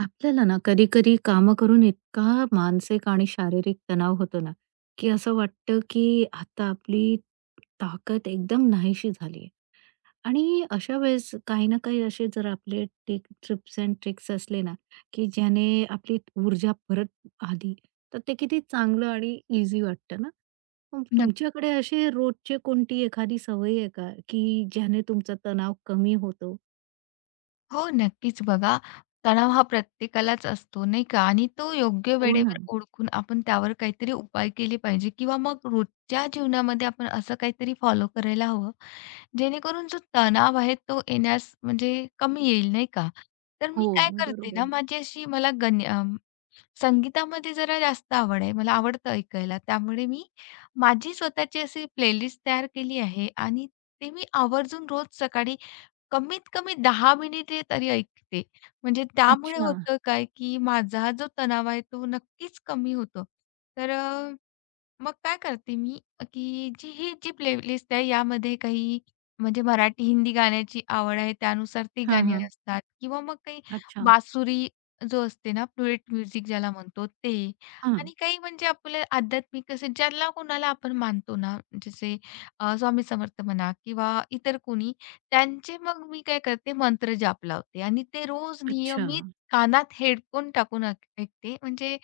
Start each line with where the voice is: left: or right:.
right: आपल्याला ना कधी-कधी कामं करून इतका मानसिक आणि शारीरिक तणाव होतो ना, की असं वाटतं की आता आपली ताकद एकदम नाहीशी झाली आहे. आणि अशा वेळेस काही ना काही असे जर आपले टिक ट्रिप्स अँड ट्रिक्स असले ना, की ज्याने आपली ऊर्जा परत आली, तर ते किती चांगलं आणि ईझी वाटतं ना. मग
left: नक्क
right: तुमच्याकडे असे रोजचे कोणती एखादी सवय आहे का, की ज्याने तुमचा तणाव कमी होतो?
left: हो, नक्कीच बघा. तणाव हा प्रत्येकालाच असतो, नाही का? आणि तो योग्य
right: हो
left: वेळेवर
right: ना.
left: ओळखून आपण त्यावर काहीतरी उपाय केले पाहिजे किंवा मग रोजच्या जीवनामध्ये आपण असं काहीतरी फॉलो करायला हवं, जेणेकरून जो तणाव आहे तो येण्यास म्हणजे कमी येईल, नाही का? तर मी
right: हो.
left: काय करते ना,
right: बरोबर.
left: माझी अशी संगीतामध्ये जरा जास्त आवड आहे. मला आवडतं ऐकायला. त्यामुळे मी माझी स्वतःची अशी प्लेलिस्ट तयार केली आहे आणि ते मी आवर्जून रोज सकाळी कमीत कमी 10 मिनिटे तरी ऐकते. म्हणजे त्यामुळे
right: अच्छा.
left: होतं काय, की माझा जो तणाव आहे तो नक्कीच कमी होतो. तर मग काय करते मी, की जी ही जी प्लेलिस्ट आहे यामध्ये काही म्हणजे मराठी, हिंदी गाण्याची आवड आहे त्यानुसार ती
right: हां,
left: गाणी
right: हां.
left: असतात किंवा मग काही
right: अच्छा.
left: बासुरी जो असते ना, फ्लुएट म्युझिक ज्याला म्हणतो ते
right: हां.
left: आणि काही म्हणजे आपले आध्यात्मिक असे ज्याला कोणाला आपण मानतो ना, जसे स्वामी समर्थ म्हणा किंवा इतर कोणी, त्यांचे मग मी काय करते मंत्र जाप लावते आणि ते रोज
right: अच्छा.
left: नियमित कानात हेडफोन टाकून ऐकते. म्हणजे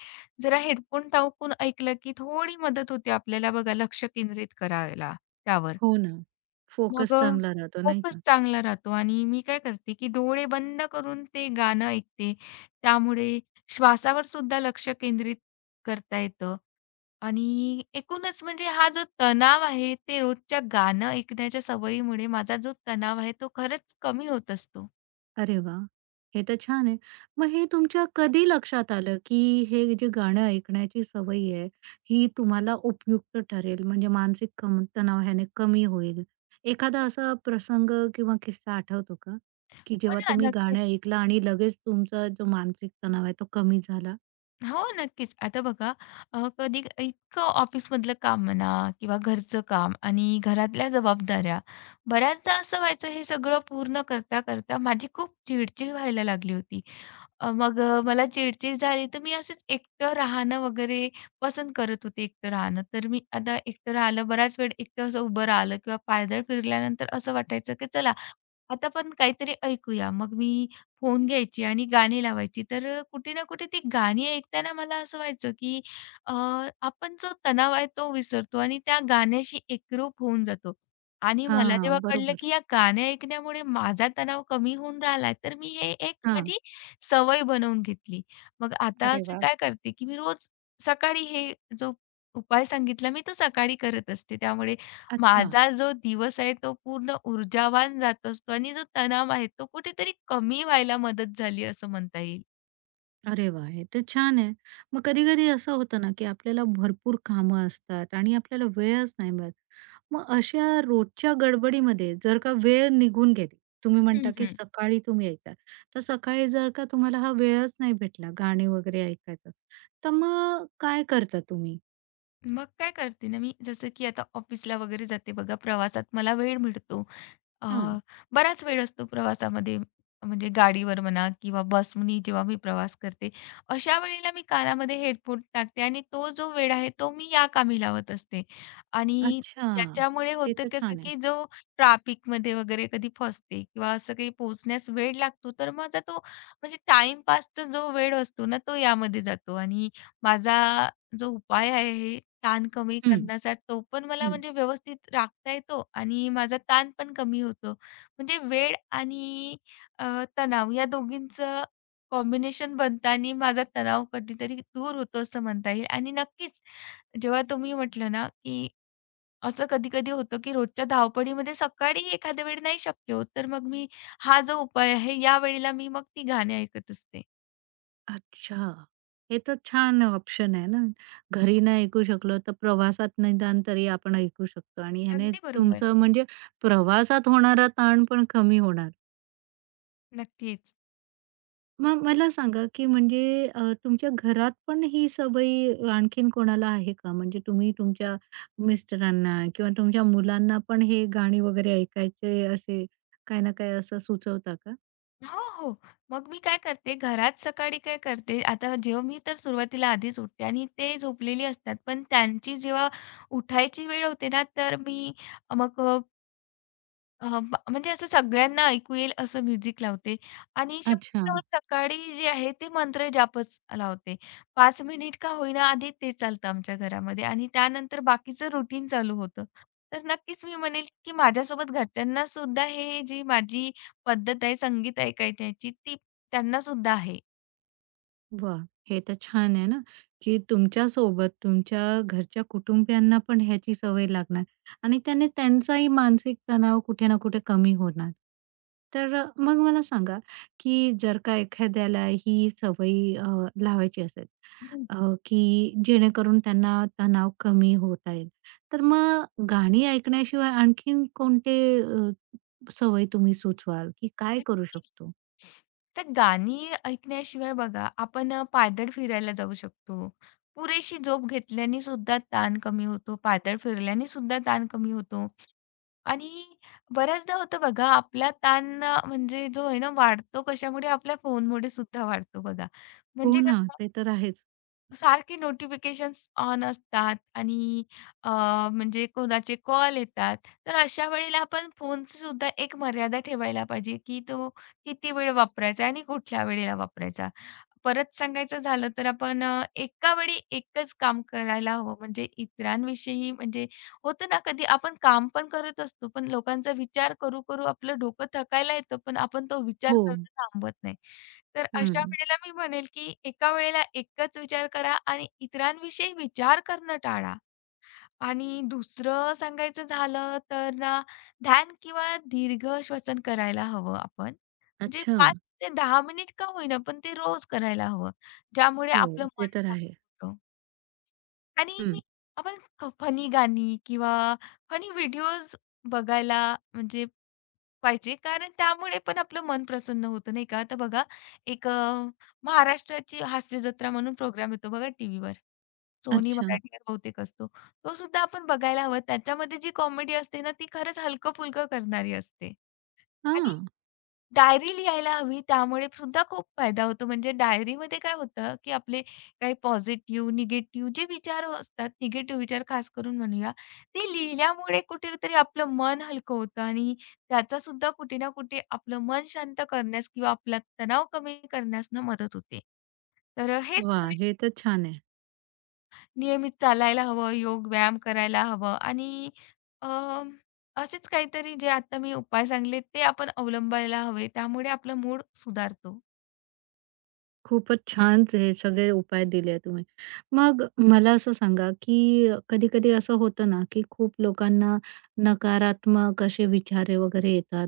left: जरा हेडफोन टाकून ऐकलं, की थोडी मदत होते आपल्याला बघा लक्ष केंद्रित करायला त्यावर.
right: हो ना.
left: मग
right: फोकस चांगला राहतो नाही
left: फोकस
right: का?
left: चांगला राहतो आणि मी काय करते, की डोळे बंद करून ते गाणं ऐकते. त्यामुळे श्वासावर सुद्धा लक्ष केंद्रित करता येतं आणि एकूणच म्हणजे हा जो तणाव आहे, ते रोजच्या गाणं ऐकण्याच्या सवयीमुळे माझा जो तणाव आहे, तो खरंच कमी होत असतो.
right: अरे वाह! हे तर छान आहे. मग हे तुमच्या कधी लक्षात आलं, की हे जे गाणं ऐकण्याची सवय आहे, ही तुम्हाला उपयुक्त ठरेल म्हणजे मानसिक कम तणाव ह्याने कमी होईल? एखादा असा प्रसंग किंवा किस्सा आठवतो का? की
left: हो
right: जेव्हा
left: ना,
right: तुम्ही
left: नक्कीच.
right: गाणं ऐकलं आणि लगेच तुमचा जो मानसिक तणाव आहे तो कमी झाला?
left: हो, नक्कीच. आता बघा कधी इतकं ऑफिसमधलं काम म्हणा किंवा घरचं काम आणि घरातल्या जबाबदाऱ्या, बऱ्याचदा असं व्हायचं हे सगळं पूर्ण करता-करता माझी खूप चिडचिड व्हायला लागली होती. मग मला चिडचिड झाली तर मी असंच एकटं राहणं वगैरे पसंत करत होते, एकटं राहणं. तर मी आता एकटं राहिलं, बराच वेळ एकटं असं उभं राहिलं किंवा पायदळ फिरल्यानंतर असं वाटायचं की चला आता आपण काहीतरी ऐकूया. मग मी फोन घ्यायची आणि गाणी लावायची. तर कुठे ना कुठे ती गाणी ऐकताना मला असं व्हायचं, की अ, आपण जो तणाव आहे तो विसरतो आणि त्या गाण्याशी एकरूप होऊन जातो. आणि मला जेव्हा
right: हां,
left: कळलं, की
right: बरोबर.
left: या गाणे ऐकण्यामुळे माझा तणाव कमी होऊन राहिला, तर मी हे एक
right: हां.
left: माझी सवय बनवून घेतली. मग आता
right: अरे
left: असं
right: वाह!
left: काय करते, की मी रोज सकाळी हे जो उपाय सांगितला मी तो सकाळी करत असते. त्यामुळे
right: अच्छा.
left: माझा जो दिवस आहे तो पूर्ण ऊर्जावान जात असतो आणि जो तणाव आहे तो कुठेतरी कमी व्हायला मदत झाली असं म्हणता येईल.
right: अरे वाह! हे तर छान आहे. मग कधी-कधी असं होतं ना, की आपल्याला भरपूर कामं असतात आणि आपल्याला वेळच नाही मिळत. मग अशा रोजच्या गडबडीमध्ये जर का वेळ निघून गेली, तुम्ही
left: हं,
right: म्हणता की
left: हं.
right: सकाळी तुम्ही ऐकता. तर सकाळी जर का तुम्हाला हा वेळच नाही भेटला गाणी वगैरे ऐकायचं, तर मग काय करता तुम्ही?
left: मग काय करते ना मी जसं की आता ऑफिसला वगैरे जाते बघा प्रवासात मला वेळ मिळतो. अ,
right: हां.
left: बराच वेळ असतो प्रवासामध्ये म्हणजे गाडीवर म्हणा किंवा बसनी जेव्हा मी प्रवास करते, अशा वेळेला मी कानामध्ये हेडफोन टाकते आणि तो जो वेळ आहे तो मी या कामी लावत असते. आणि
right: अच्छा.
left: त्याच्यामुळे
right: हे
left: होतं
right: तर
left: कसं,
right: छान आहे.
left: की जो ट्रॅफिकमध्ये वगैरे कधी फसते किंवा असं काही पोहोचण्यास वेळ लागतो, तर माझा तो म्हणजे टाईमपासचा जो वेळ असतो ना, तो यामध्ये जातो आणि माझा जो उपाय आहे ताण कमी
right: हं,
left: करण्याचा तो पण मला म्हणजे व्यवस्थित राखता येतो आणि माझा ताण पण कमी होतो. म्हणजे वेळ आणि अ, तणाव या दोघींचं कॉम्बिनेशन बनतं आणि माझा तणाव कधीतरी दूर होतो असं म्हणता येईल. आणि नक्कीच जेव्हा तुम्ही म्हटलं ना, की असं कधी-कधी होतं, की रोजच्या धावपळीमध्ये सकाळी एखाद्या वेळी नाही शक्य होत, तर मग मी हा जो उपाय आहे यावेळेला मी मग ती गाणी ऐकत असते.
right: अच्छा. हे तर छान ऑप्शन आहे ना. घरी नाही ऐकू शकलो तर प्रवासात निदान तरी आपण ऐकू शकतो आणि ह्याने
left: अगदी बरोबर.
right: तुमचं म्हणजे प्रवासात होणारा ताण पण कमी होणार.
left: नक्कीच.
right: मग मला सांगा, की म्हणजे तुमच्या घरात पण ही सवय आणखीन कोणाला आहे का? म्हणजे तुम्ही तुमच्या मिस्टरांना किंवा तुमच्या मुलांना पण हे गाणी वगैरे ऐकायचे असे काही ना काही असं सुचवता का?
left: हो, हो. मग मी काय करते, घरात सकाळी काय करते, आता जेव्हा मी तर सुरुवातीला आधीच उठते आणि ते झोपलेली असतात. पण त्यांची जेव्हा उठायची वेळ होते ना, तर मी मग अ, ब म्हणजे असं सगळ्यांना ऐकू येईल असं म्युझिक लावते आणि
right: अच्छा.
left: शक्यतोवर सकाळी जे आहे ते मंत्र जापच लावते. 5 मिनिट का होईना आधी ते चालतं आमच्या घरामध्ये आणि त्यानंतर बाकीचं रुटीन चालू होतं. तर नक्कीच मी म्हणेल, की माझ्यासोबत घरच्यांना सुद्धा हे जी माझी पद्धत आहे संगीत ऐकायची ती त्यांना सुद्धा आहे.
right: वा, हे तर छान आहे ना, की तुमच्यासोबत तुमच्या घरच्या कुटुंबियांना पण ह्याची सवय लागणार आणि त्याने त्यांचाही मानसिक तणाव कुठे ना कुठे कमी होणार. तर मग मला सांगा, की जर का एखाद्याला ही सवय लावायची असेल अ, की जेणेकरून त्यांना तणाव कमी होता येईल, तर मग गाणी ऐकण्याशिवाय आणखीन कोणते अ, सवय तुम्ही सुचवाल, की काय
left: नक्कीच.
right: करू शकतो?
left: तर गाणी ऐकण्याशिवाय बघा आपण पायदळ फिरायला जाऊ शकतो. पुरेशी झोप घेतल्याने सुद्धा ताण कमी होतो. पायदळ फिरल्याने सुद्धा ताण कमी होतो. आणि बऱ्याचदा होतं बघा आपला ताण म्हणजे जो आहे ना वाढतो कशामुळे? आपल्या फोनमुळे सुद्धा वाढतो बघा.
right: हो
left: म्हणजे
right: ना,
left: कसं
right: ते तर आहेच.
left: सारखे नोटिफिकेशन्स ऑन असतात आणि अ, म्हणजे कोणाचे कॉल येतात. तर अशा वेळेला आपण फोनची सुद्धा एक मर्यादा ठेवायला पाहिजे, की तो किती वेळ वापरायचा आणि कुठल्या वेळेला वापरायचा. परत सांगायचं झालं तर आपण एका वेळी एकच काम करायला हवं. म्हणजे इतरांविषयी म्हणजे होतं ना कधी आपण काम पण करत असतो, पण लोकांचा विचार करू आपलं डोकं थकायला येतं, पण आपण तो विचार
right: हो.
left: करणं थांबवत नाही. तर अशा
right: हं.
left: वेळेला मी म्हणेल, की एका वेळेला एकच विचार करा आणि इतरांविषयी विचार करणं टाळा. आणि दुसरं सांगायचं झालं तर ना, ध्यान किंवा दीर्घ श्वसन करायला हवं आपण. म्हणजे
right: अच्छा.
left: 5 ते दहा मिनिट का होईना, पण ते रोज करायला हवं. ज्यामुळे
right: हो.
left: आपलं
right: ते
left: मन
right: तर
left: शांत
right: आहे.
left: होतं. आणि
right: हं.
left: आपण फनी गाणी किंवा फनी व्हिडिओज बघायला म्हणजे पाहिजे. कारण त्यामुळे पण आपलं मन प्रसन्न होतं, नाही का? आता बघा एक महाराष्ट्राची हास्य जत्रा म्हणून प्रोग्राम येतो बघा टीव्हीवर. सोनी
right: अच्छा.
left: मराठीवर बहुतेक असतो. तो सुद्धा आपण बघायला हवा. त्याच्यामध्ये जी कॉमेडी असते ना, ती खरंच हलकं-फुलकं करणारी असते.
right: हां.
left: डायरी लिहायला हवी त्यामुळे सुद्धा खूप फायदा होतो. म्हणजे डायरीमध्ये काय होतं, की आपले काही पॉझिटिव्ह, निगेटिव्ह जे विचार असतात, निगेटिव्ह विचार खास करून म्हणूया, ते लिहिल्यामुळे कुठेतरी आपलं मन हलकं होतं आणि त्याचा सुद्धा कुठे ना कुठे आपलं मन शांत करण्यास किंवा आपला तणाव कमी करण्यास ना मदत होते. तर हेच
right: वाह! हे तर छान आहे.
left: नियमित चालायला हवं, योग व्यायाम करायला हवं आणि अ, असेच काहीतरी जे आता मी उपाय सांगले ते आपण अवलंबायला हवे. त्यामुळे आपला मूड सुधारतो.
right: खूपच छान हे सगळे उपाय दिले तुम्ही. मग मला असं सांगा, की कधी-कधी असं होतं ना, की खूप लोकांना नकारात्मक असे विचार वगैरे येतात.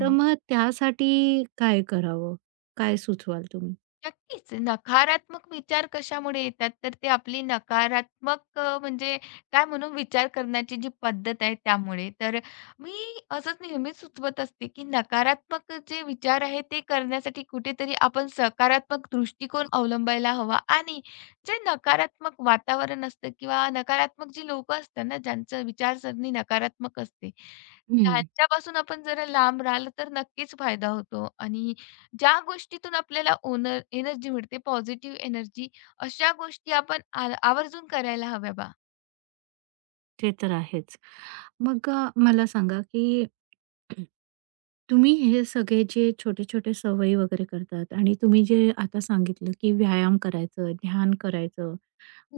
right: तर मग त्यासाठी काय करावं? काय सुचवाल तुम्ही?
left: नक्कीच. नकारात्मक विचार कशामुळे येतात? तर ते आपली नकारात्मक म्हणजे काय म्हणू विचार करण्याची जी पद्धत आहे त्यामुळे. तर मी असंच नेहमीच सुचवत असते, की नकारात्मक जे विचार आहे ते करण्यासाठी कुठेतरी आपण सकारात्मक दृष्टिकोन अवलंबायला हवा आणि जे नकारात्मक वातावरण असतं किंवा नकारात्मक जी लोकं असतात ना, ज्यांचं विचारसरणी नकारात्मक असते,
right: हं.
left: त्यांच्यापासून आपण जरा लांब राहिलं तर नक्कीच फायदा होतो आणि ज्या गोष्टीतून आपल्याला ओनर एनर्जी मिळते, पॉझिटिव्ह एनर्जी, अशा गोष्टी आपण आवर्जून करायला हव्या बा.
right: ते तर आहेच. मग मला सांगा, की तुम्ही हे सगळे जे छोटे-छोटे सवयी वगैरे करतात आणि तुम्ही जे आता सांगितलं, की व्यायाम करायचं, ध्यान करायचं.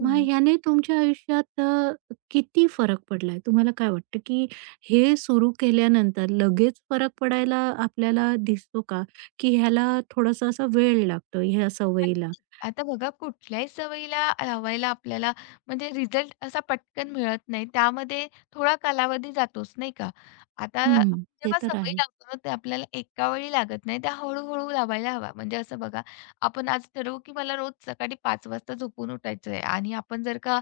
right: मग ह्याने तुमच्या आयुष्यात किती फरक पडलाय? तुम्हाला काय वाटतं, की हे सुरू केल्यानंतर लगेच फरक पडायला आपल्याला दिसतो का? की ह्याला थोडासा असा वेळ लागतो ह्या सवयीला?
left: आता बघा कुठल्याही सवयीला लावायला आपल्याला म्हणजे रिझल्ट असा पटकन मिळत नाही. त्यामध्ये थोडा कालावधी जातोच नाही का? आता आपण
right: हं, ते
left: जेव्हा
right: तर
left: सवयी
right: आहे.
left: लावतो ना, ते आपल्याला एका वेळी लागत नाही. त्या हळू लावायला हवा. म्हणजे असं बघा, आपण आज ठरवू की मला रोज सकाळी 5 वाजता झोपून उठायचं आहे आणि आपण जर का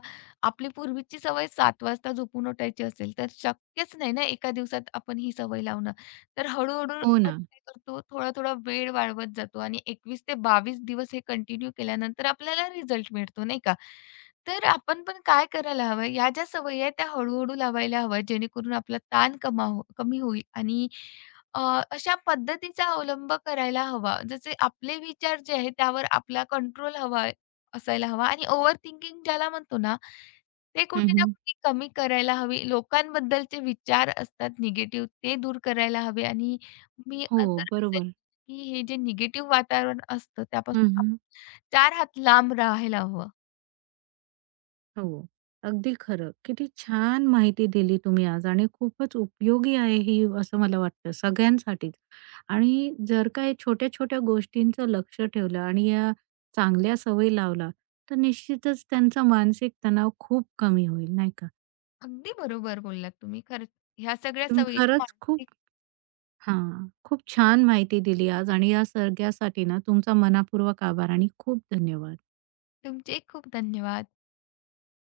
left: आपली पूर्वीची सवय 7 वाजता झोपून उठायची असेल, तर शक्यच नाही ना एका दिवसात आपण ही सवय लावणं. तर हळू आपण
right: हो ना.
left: काय करतो, थोडा-थोडा वेळ वाढवत जातो आणि 21 ते 22 दिवस हे कंटिन्यू केल्यानंतर आपल्याला रिझल्ट मिळतो, नाही का? तर आपण पण काय करायला हवं, ह्या ज्या सवयी आहेत त्या हळू-हळू लावायला हव्या, जेणेकरून आपला ताण कमी होईल आणि अ, अशा पद्धतीचा अवलंब करायला हवा. जसे आपले विचार जे आहेत त्यावर आपला कंट्रोल हवा असायला हवा आणि ओव्हर थिंकिंग ज्याला म्हणतो ना, ते कुठे ना
right: हं,
left: कुठे कमी करायला हवी. लोकांबद्दलचे विचार असतात निगेटिव्ह ते दूर करायला हवे आणि मी
right: हो,
left: तर असेल
right: बरोबर.
left: की हे जे निगेटिव्ह वातावरण असतं त्यापासून
right: हं,
left: चार हात लांब राहायला हवं.
right: हो. अगदी खरं. किती छान माहिती दिली तुम्ही आज आणि खूपच उपयोगी आहे ही असं मला वाटतं सगळ्यांसाठीच. आणि जर का हे छोट्या-छोट्या गोष्टींचं लक्ष ठेवलं आणि या चांगल्या सवयी लावला, तर निश्चितच त्यांचा मानसिक तणाव खूप कमी होईल, नाही का?
left: अगदी बरोबर बोललात तुम्ही खरंच. ह्या सगळ्या
right: तुम्ही
left: सवयी ना
right: खरंच खूप
left: मानसिक
right: हां. खूप छान माहिती दिली आज आणि या सगळ्यासाठी ना तुमचा मनापूर्वक आभार आणि खूप धन्यवाद.
left: तुमचे खूप धन्यवाद.